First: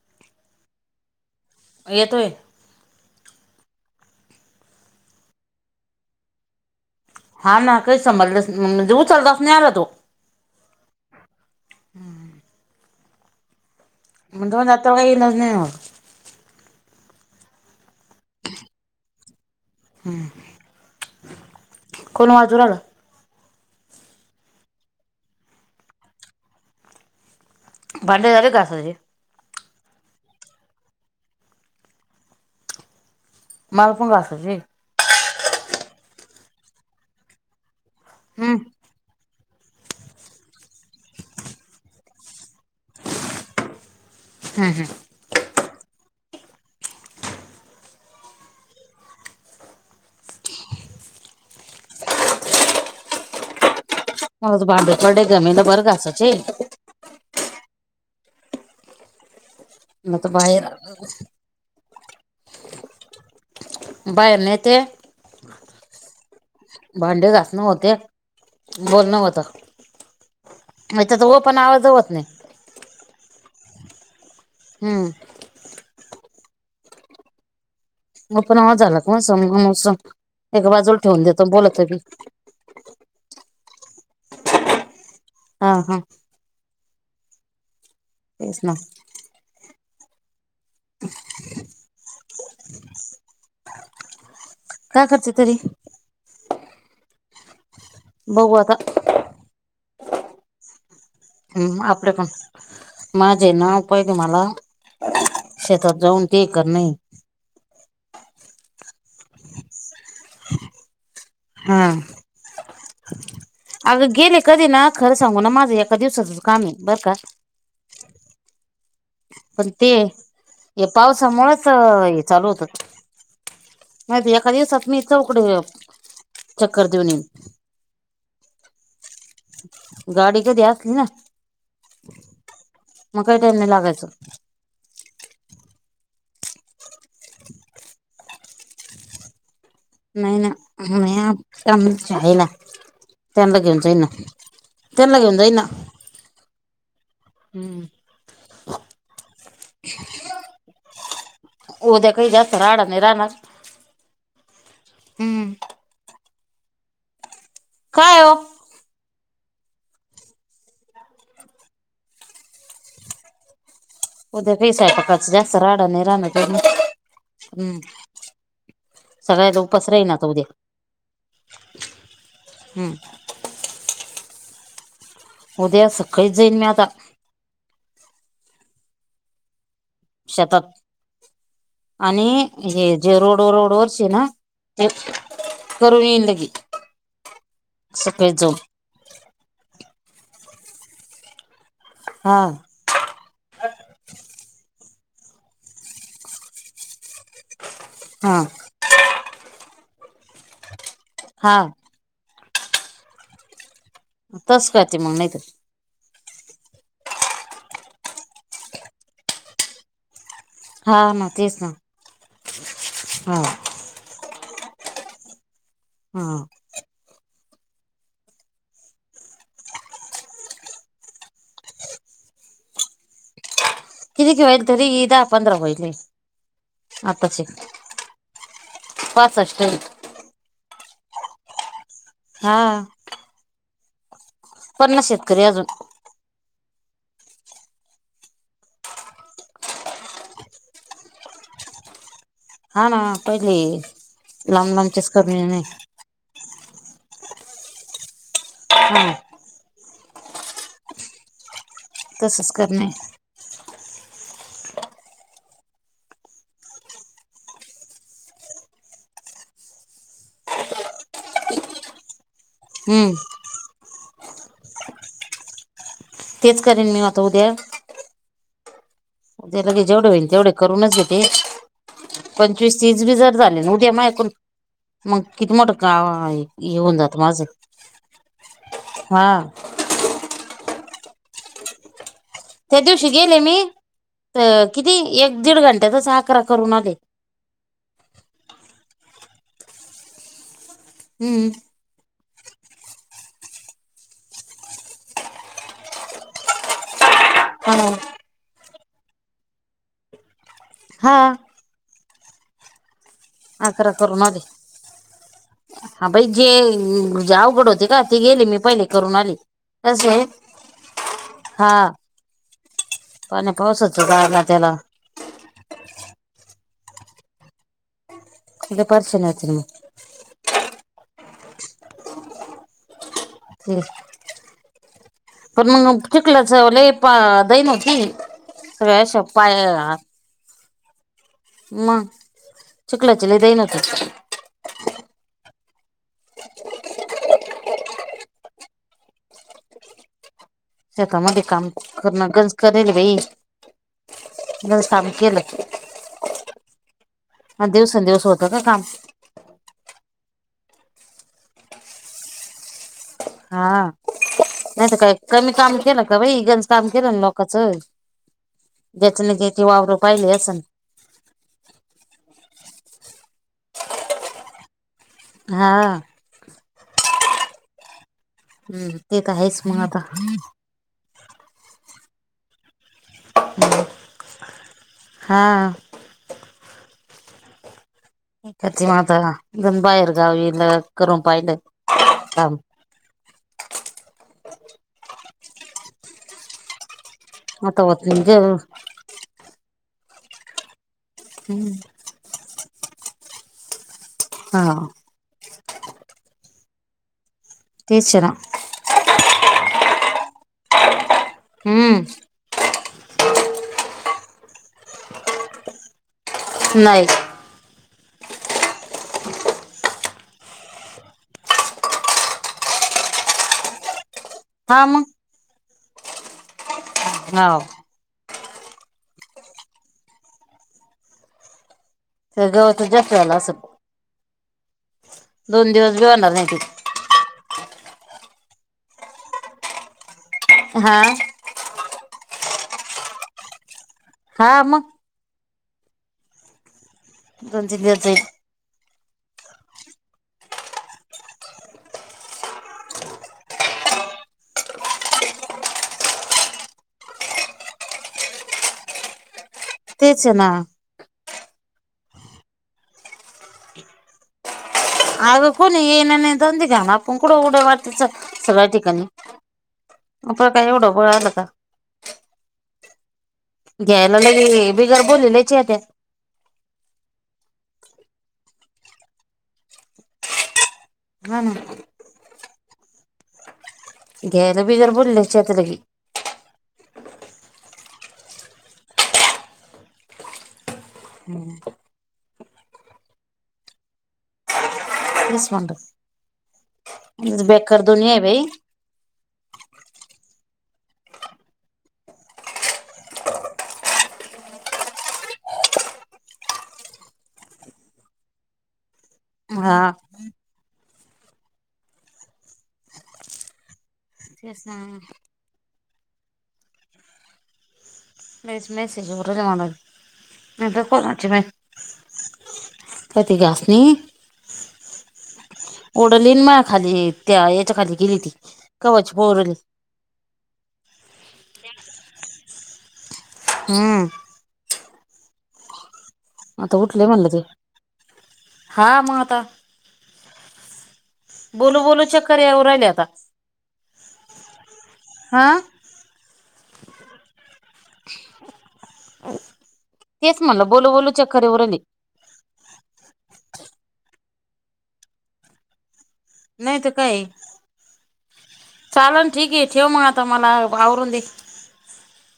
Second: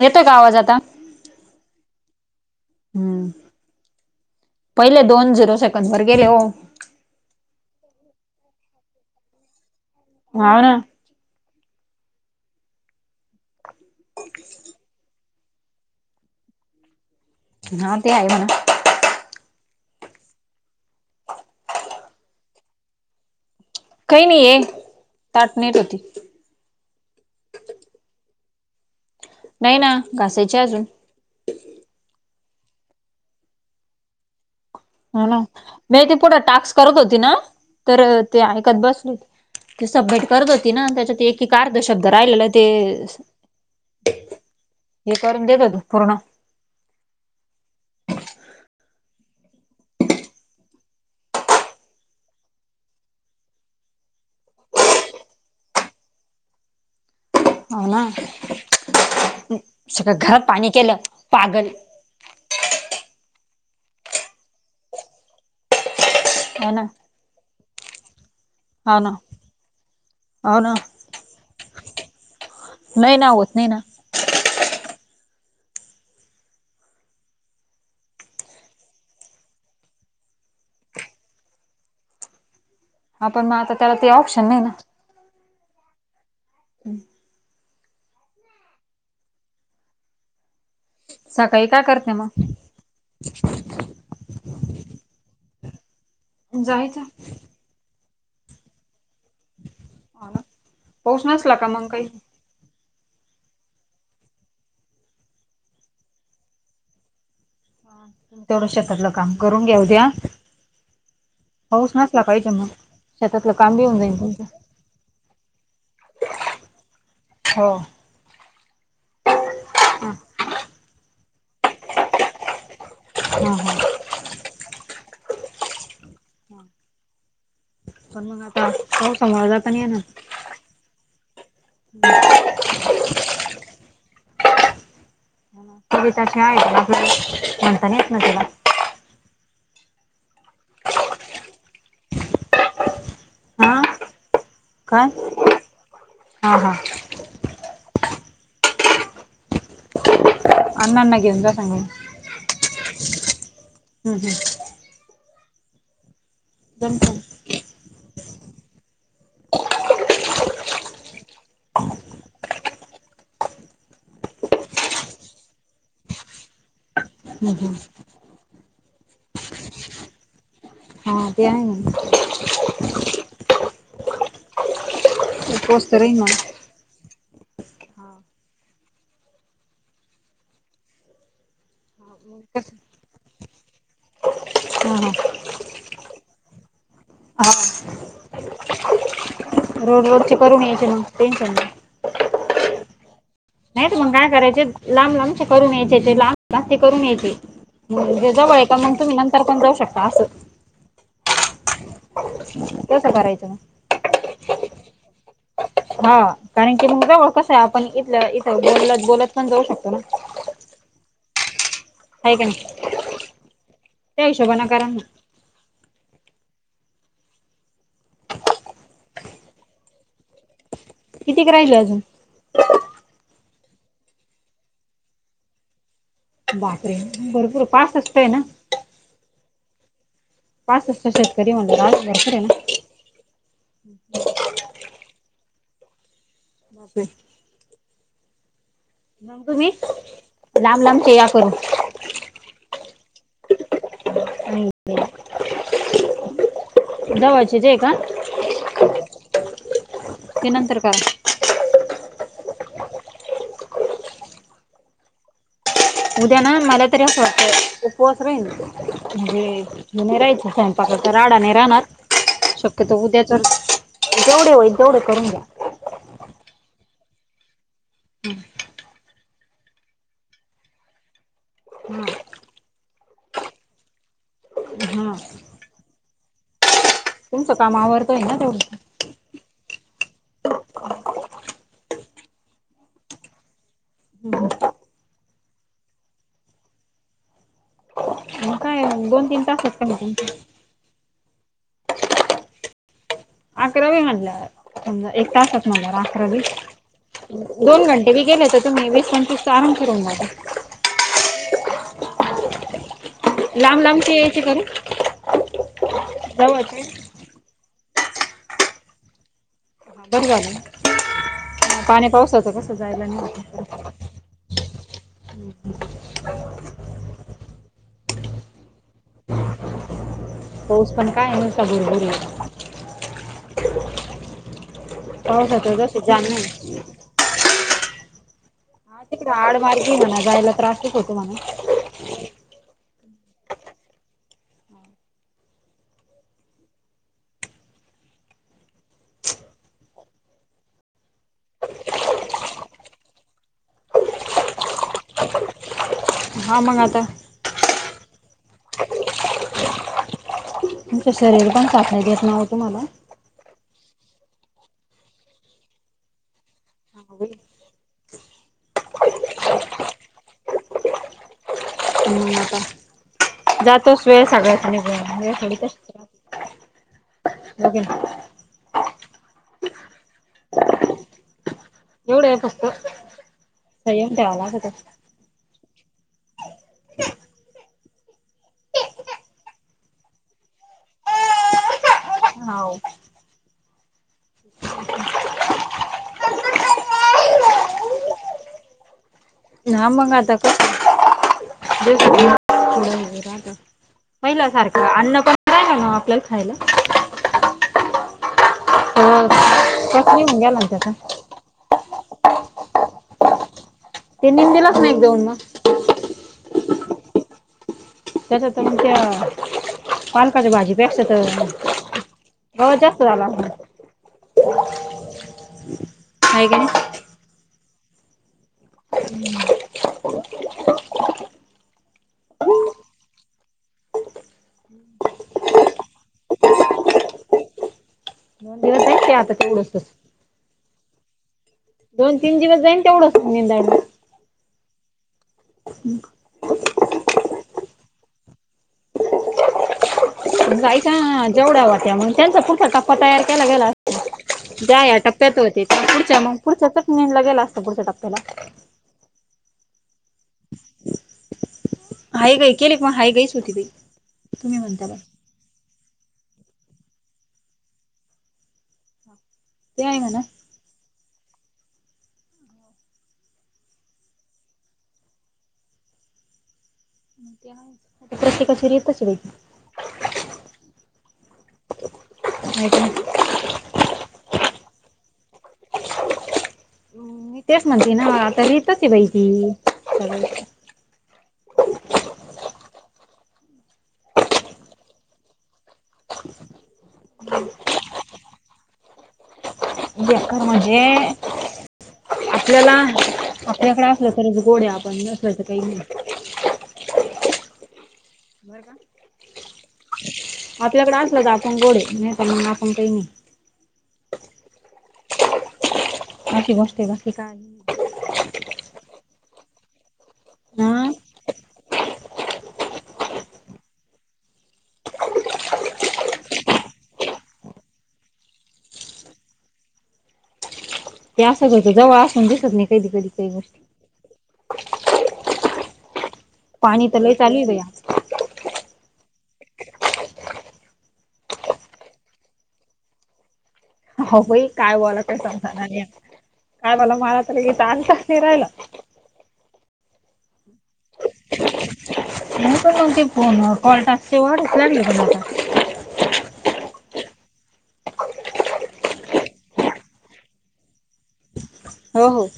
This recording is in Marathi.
येतोय का आवाज आता? येतोय. हम्म, पहिले दोन झिरो सेकंदवर गेले हो. हां ना काही समजलेच अम्म म्हणजे उचलताच नाही आला तो. हाव ना. [unintelligible] हां ते आहे म्हणा. हम्म कोण वाजू [unintelligible] काही नाही ये ताट नेत होती. भांडे झाले घासायचे? नाही ना घासायचे अजून. मला पण घासायचे. हो ना, मी ते पुढं टास्क करत होती ना, तर ते हम्म ऐकत बसले होती. ते सबमिट करत होती ना त्याच्यात एक एक अर्ध शब्द राहिलेलं ते हां हां. हे करून [unintelligible] पूर्ण. माझं भांड पडले घमेलभरं घासायचे. हो ना [unintelligible] सगळं मग तर घरात पाणी बाहेर केल्या पागल. बाहेर नेते हो ना भांडे घासण होते. हो ना बोलणं होतं हो ना ह्याच्यात ओपन आवाज होत नाही. नाही ना होत नाही ना. हम्म. ओपन आवाज झाला मग [unintelligible] एका बाजूला ठेवून देतो बोलतो बी. हां पण मग आता त्याला ते ऑप्शन नाही ना. हां हां. हम्म. तेच ना. सकाळी का करत नाही मग? [unintelligible] जायचं? बघू आता. [unintelligible] नसला का हम्म मग काही आपलं पण. माझे [unintelligible] मला शेतात जाऊन ते करण हे. तेवढं शेतातलं काम करून घ्या द्या हा पाऊस नसला पाहिजे मग. शेतातलं काम बी होऊन अगं जाईल गेले तुमचं कधी ना खरं सांगू ना माझं एका दिवसाचच काम हे बरं का? हो. पण ते हा हे पावसामुळच हे चालू होतं. हां हां. [unintelligible] ऐका दिवसात मी चौकडं चक्कर देऊन येईन. पण मग आता पावसामुळं जाता नाही येणार. [unintelligible] कधी असली ना मग काय टाइम नाही लागायचं. तुम्ही कशा [unintelligible] म्हणता नाही येत ना त्याला. नाही ना मी [unintelligible] त्यांना घेऊन जाईल हा ना. त्यांना घेऊन जाईन काय? ना हां हां. हम्म. [unintelligible] अण्णांना घेऊन जा सांगून उद्या काही जास्त राडा नाही राहणार. हम्म हम्म. हम्म. [unintelligible] काय ओ? उद्या काही सयपाकाचा जास्त राडा नाही राहणार बरं, हम्म हम्म हं. सगळ्यांला उपास राहीन आता उद्या. हा ते आहे ना. हम्म. उद्या उपवास तर राहील सकळीच मग जाईन मी आता शेतात, आणि हे हा जे रोड रोड वरचे ना हा करून येईन लगे, हा सकाळीच जाऊन. रोड रोडचे करून यायचे मग टेन्शन नाही. हां. नाही तर मग काय करायचे, लांब लांबचे करून यायचे, ते लांब लांब ते करून यायचे. ज्या हा जवळय का म्हं तुम्ही नंतर पण जाऊ शकता असं. हां. तसं करायचं ना. तसं करते मग नाहीतर. हां, कारण की मग जवळ कसं आहे, आपण इथलं इथ बोल बोलत पण जाऊ शकतो ना. हां ना तेच ना. हाय क नाही. हां. त्या हिशोबानं करा ना. हां. कितीक राहिले अजून.? किती क होईल, तरी दा पंधरा होईले. बापरे, भरपूर पासष्ट आहे ना. पासष्ट. पासष्ट शेतकरी म्हणल्यावर आजून बरपुर आहे हा ना. [inaudible] पन्नास शेतकरी ए अजून. [unintelligible] मंग तुम्ही, लांब लांब चेया करून. हा ना पहिले, आणि लांब लांबचेच करून येने. [unintelligible] जवळचे हां हां. ते नंतर करा. तसंच करणे. उद्या ना मला तरी वाटतं, उपवास राहील, म्हणजे मी नाही राली तर स्वयंपाकाचा राडा नाही राहणार, शक्य आता हम्म उद्या तर, जेवढे होईल तेवढे करून घ्या. तेच करेन मी आता उद्या. जे लगेच जेवढे होईल तेवढे करूनच घेते. हा पंचवीस तीस बी जर झाले ना उद्या मायकून हा मंग किती मोठं का, ये होऊन जात माझं, तुमचं काम आवरतोय ना तेवढं हा. त्या दिवशी गेले मी, किती एक दीड घंट्यातच अकरा करून आले. मग काय दोन तीन तास होतय म हम्म. ते रवी म्हणलं एक तासात अकरा बी हा दोन घंटे बी गेले तर सारण [unintelligible] हा. [unintelligible] लांब अकरा लांबचे करून आले यायचे करू बाई जे जवळचे अवघड होते का? ते गेले मी पहिले करून आली बरं झालं. हा [unintelligible] पाणी पावसाचं कस जायला मिळत पाण्या पावसाचं जायला नाही. त्याला [unintelligible] दुपारचं नाही तर मग. [unintelligible] पाऊस पण काय आहे नुसा घुरबुरी [unintelligible] तेच पण पावसाचं मग जसं जाण नाही चिखलाचा लय [unintelligible] पा दईना होती सगळ्या पाय [unintelligible] जायाला त्रासच होतो म्हणा. मग चिखलाची लई दैना होते. [unintelligible] शेतामध्ये काम करणं गरज करेल बाई गर काम केलं हा मग आता? मग दिवसेंदिवस होतं का काम. तुमचं शरीर पण साथ नाही देत ना हो तुम्हाला? हा. नाहीत काय कमी काम केलं का बाई इगणज [unintelligible] काम केलं ना लोकांचं. ज्याच ना [unintelligible] जची वावरं पाहिले असंल ना. मग आता जातोच वेळ सगळ्याचा. हा [unintelligible] हो की नाही. [unintelligible] हम्म ते त आहेच मग आता. एवढं आहे फक्त सगळ्यांची हालतच [unintelligible] आहे. हा. [unintelligible] बाहेर गावी करून पाहिले काम हाव. आता होत [unintelligible] नाही. हा मग आता कसं? [unintelligible] हम्म. [unintelligible] पहिला हा सारखं अन्न पण य ना ना आपल्याला खायला [unintelligible] तेच ना हो [unintelligible] हम्म. तीन तीन दिलास नाही एक जाऊन मग. नाही. त्यासं तमच्या पालकाच्या भाजी पेक्क्षा तर हो जास्त झाला. हा मग? हाय कि नाही? हाव. हम्म [unintelligible] गवतच जास्त झाला असं दोन दिवस भी होणार नाही त की आता थोडंसं हा. दोन तीन दिवस जाईन तेवढंचं बेंदायला हा मग? हम्म [unintelligible] दोन-तीन दिवस जाईल. काय का जेवढ्या वात्या म्हणून त्यांचा पुढचा टप्पा तयार केला गेला अस ज्या या टप्प्यात होते त्या पुढच्या मग पुढच्याचाच नेनला गेला असतं पुढच्या टप्प्याला. तेच ना. हाय गई केली पण हाय गई सु होती ग तुअसं म्हणता बा अगं कोणी ये ना नाही द घ्या ना आपण कुडं उड वाटतच सगळ्या ठिकाणी ते आहे म्हना आता काय एवढं पळा आला का. घ्यायला लगे बिगर बोलवल्याची येतात. प्रत्येकाची रीतच वेगळी. हा ना. ऐका [unintelligible] घ्यायला बिगर बोलववल्याची येता लगे [unintelligible] मी तेच म्हणते ना आता रीतच आहे बाई ती हम्म [unintelligible] तेच म्हणलं बेकार दुनिया आहे बाई बेकार म्हणजे आपल्याला आपल्याकडे असलं तरच गोड्या आपण नसल्याच काही नाही बर का हा. आपल्याकडे असल तर आपण गोड आहे नाहीतर काही नाही. तेच ना. अशी गोष्ट आहे बाकी काही नाहितर हा कोणाची [unintelligible] का ति आस नाही ओडली म खाली त्या याच्या खाली गेली ती कवच पोरल ते असत होतं जवळ असून दिसत नाही कधी कधी काही गोष्टी. हम्. आता पाणी तर उठलेय लय म्हणलं चालू ते आहे बाई हा मग आता बोलू बोलू चक्कर येऊ राहिले आता. हो बाई काय बोलायचं समजत हा नाही नाही बोलू [unintelligible] तेच म्हणलं बोलू बोलु चक्कर येऊ राहिली. काँल [unintelligible] नाही तर काय चाल न ठीक आहे ठेव मग आता मला आवरून दे. हो हो.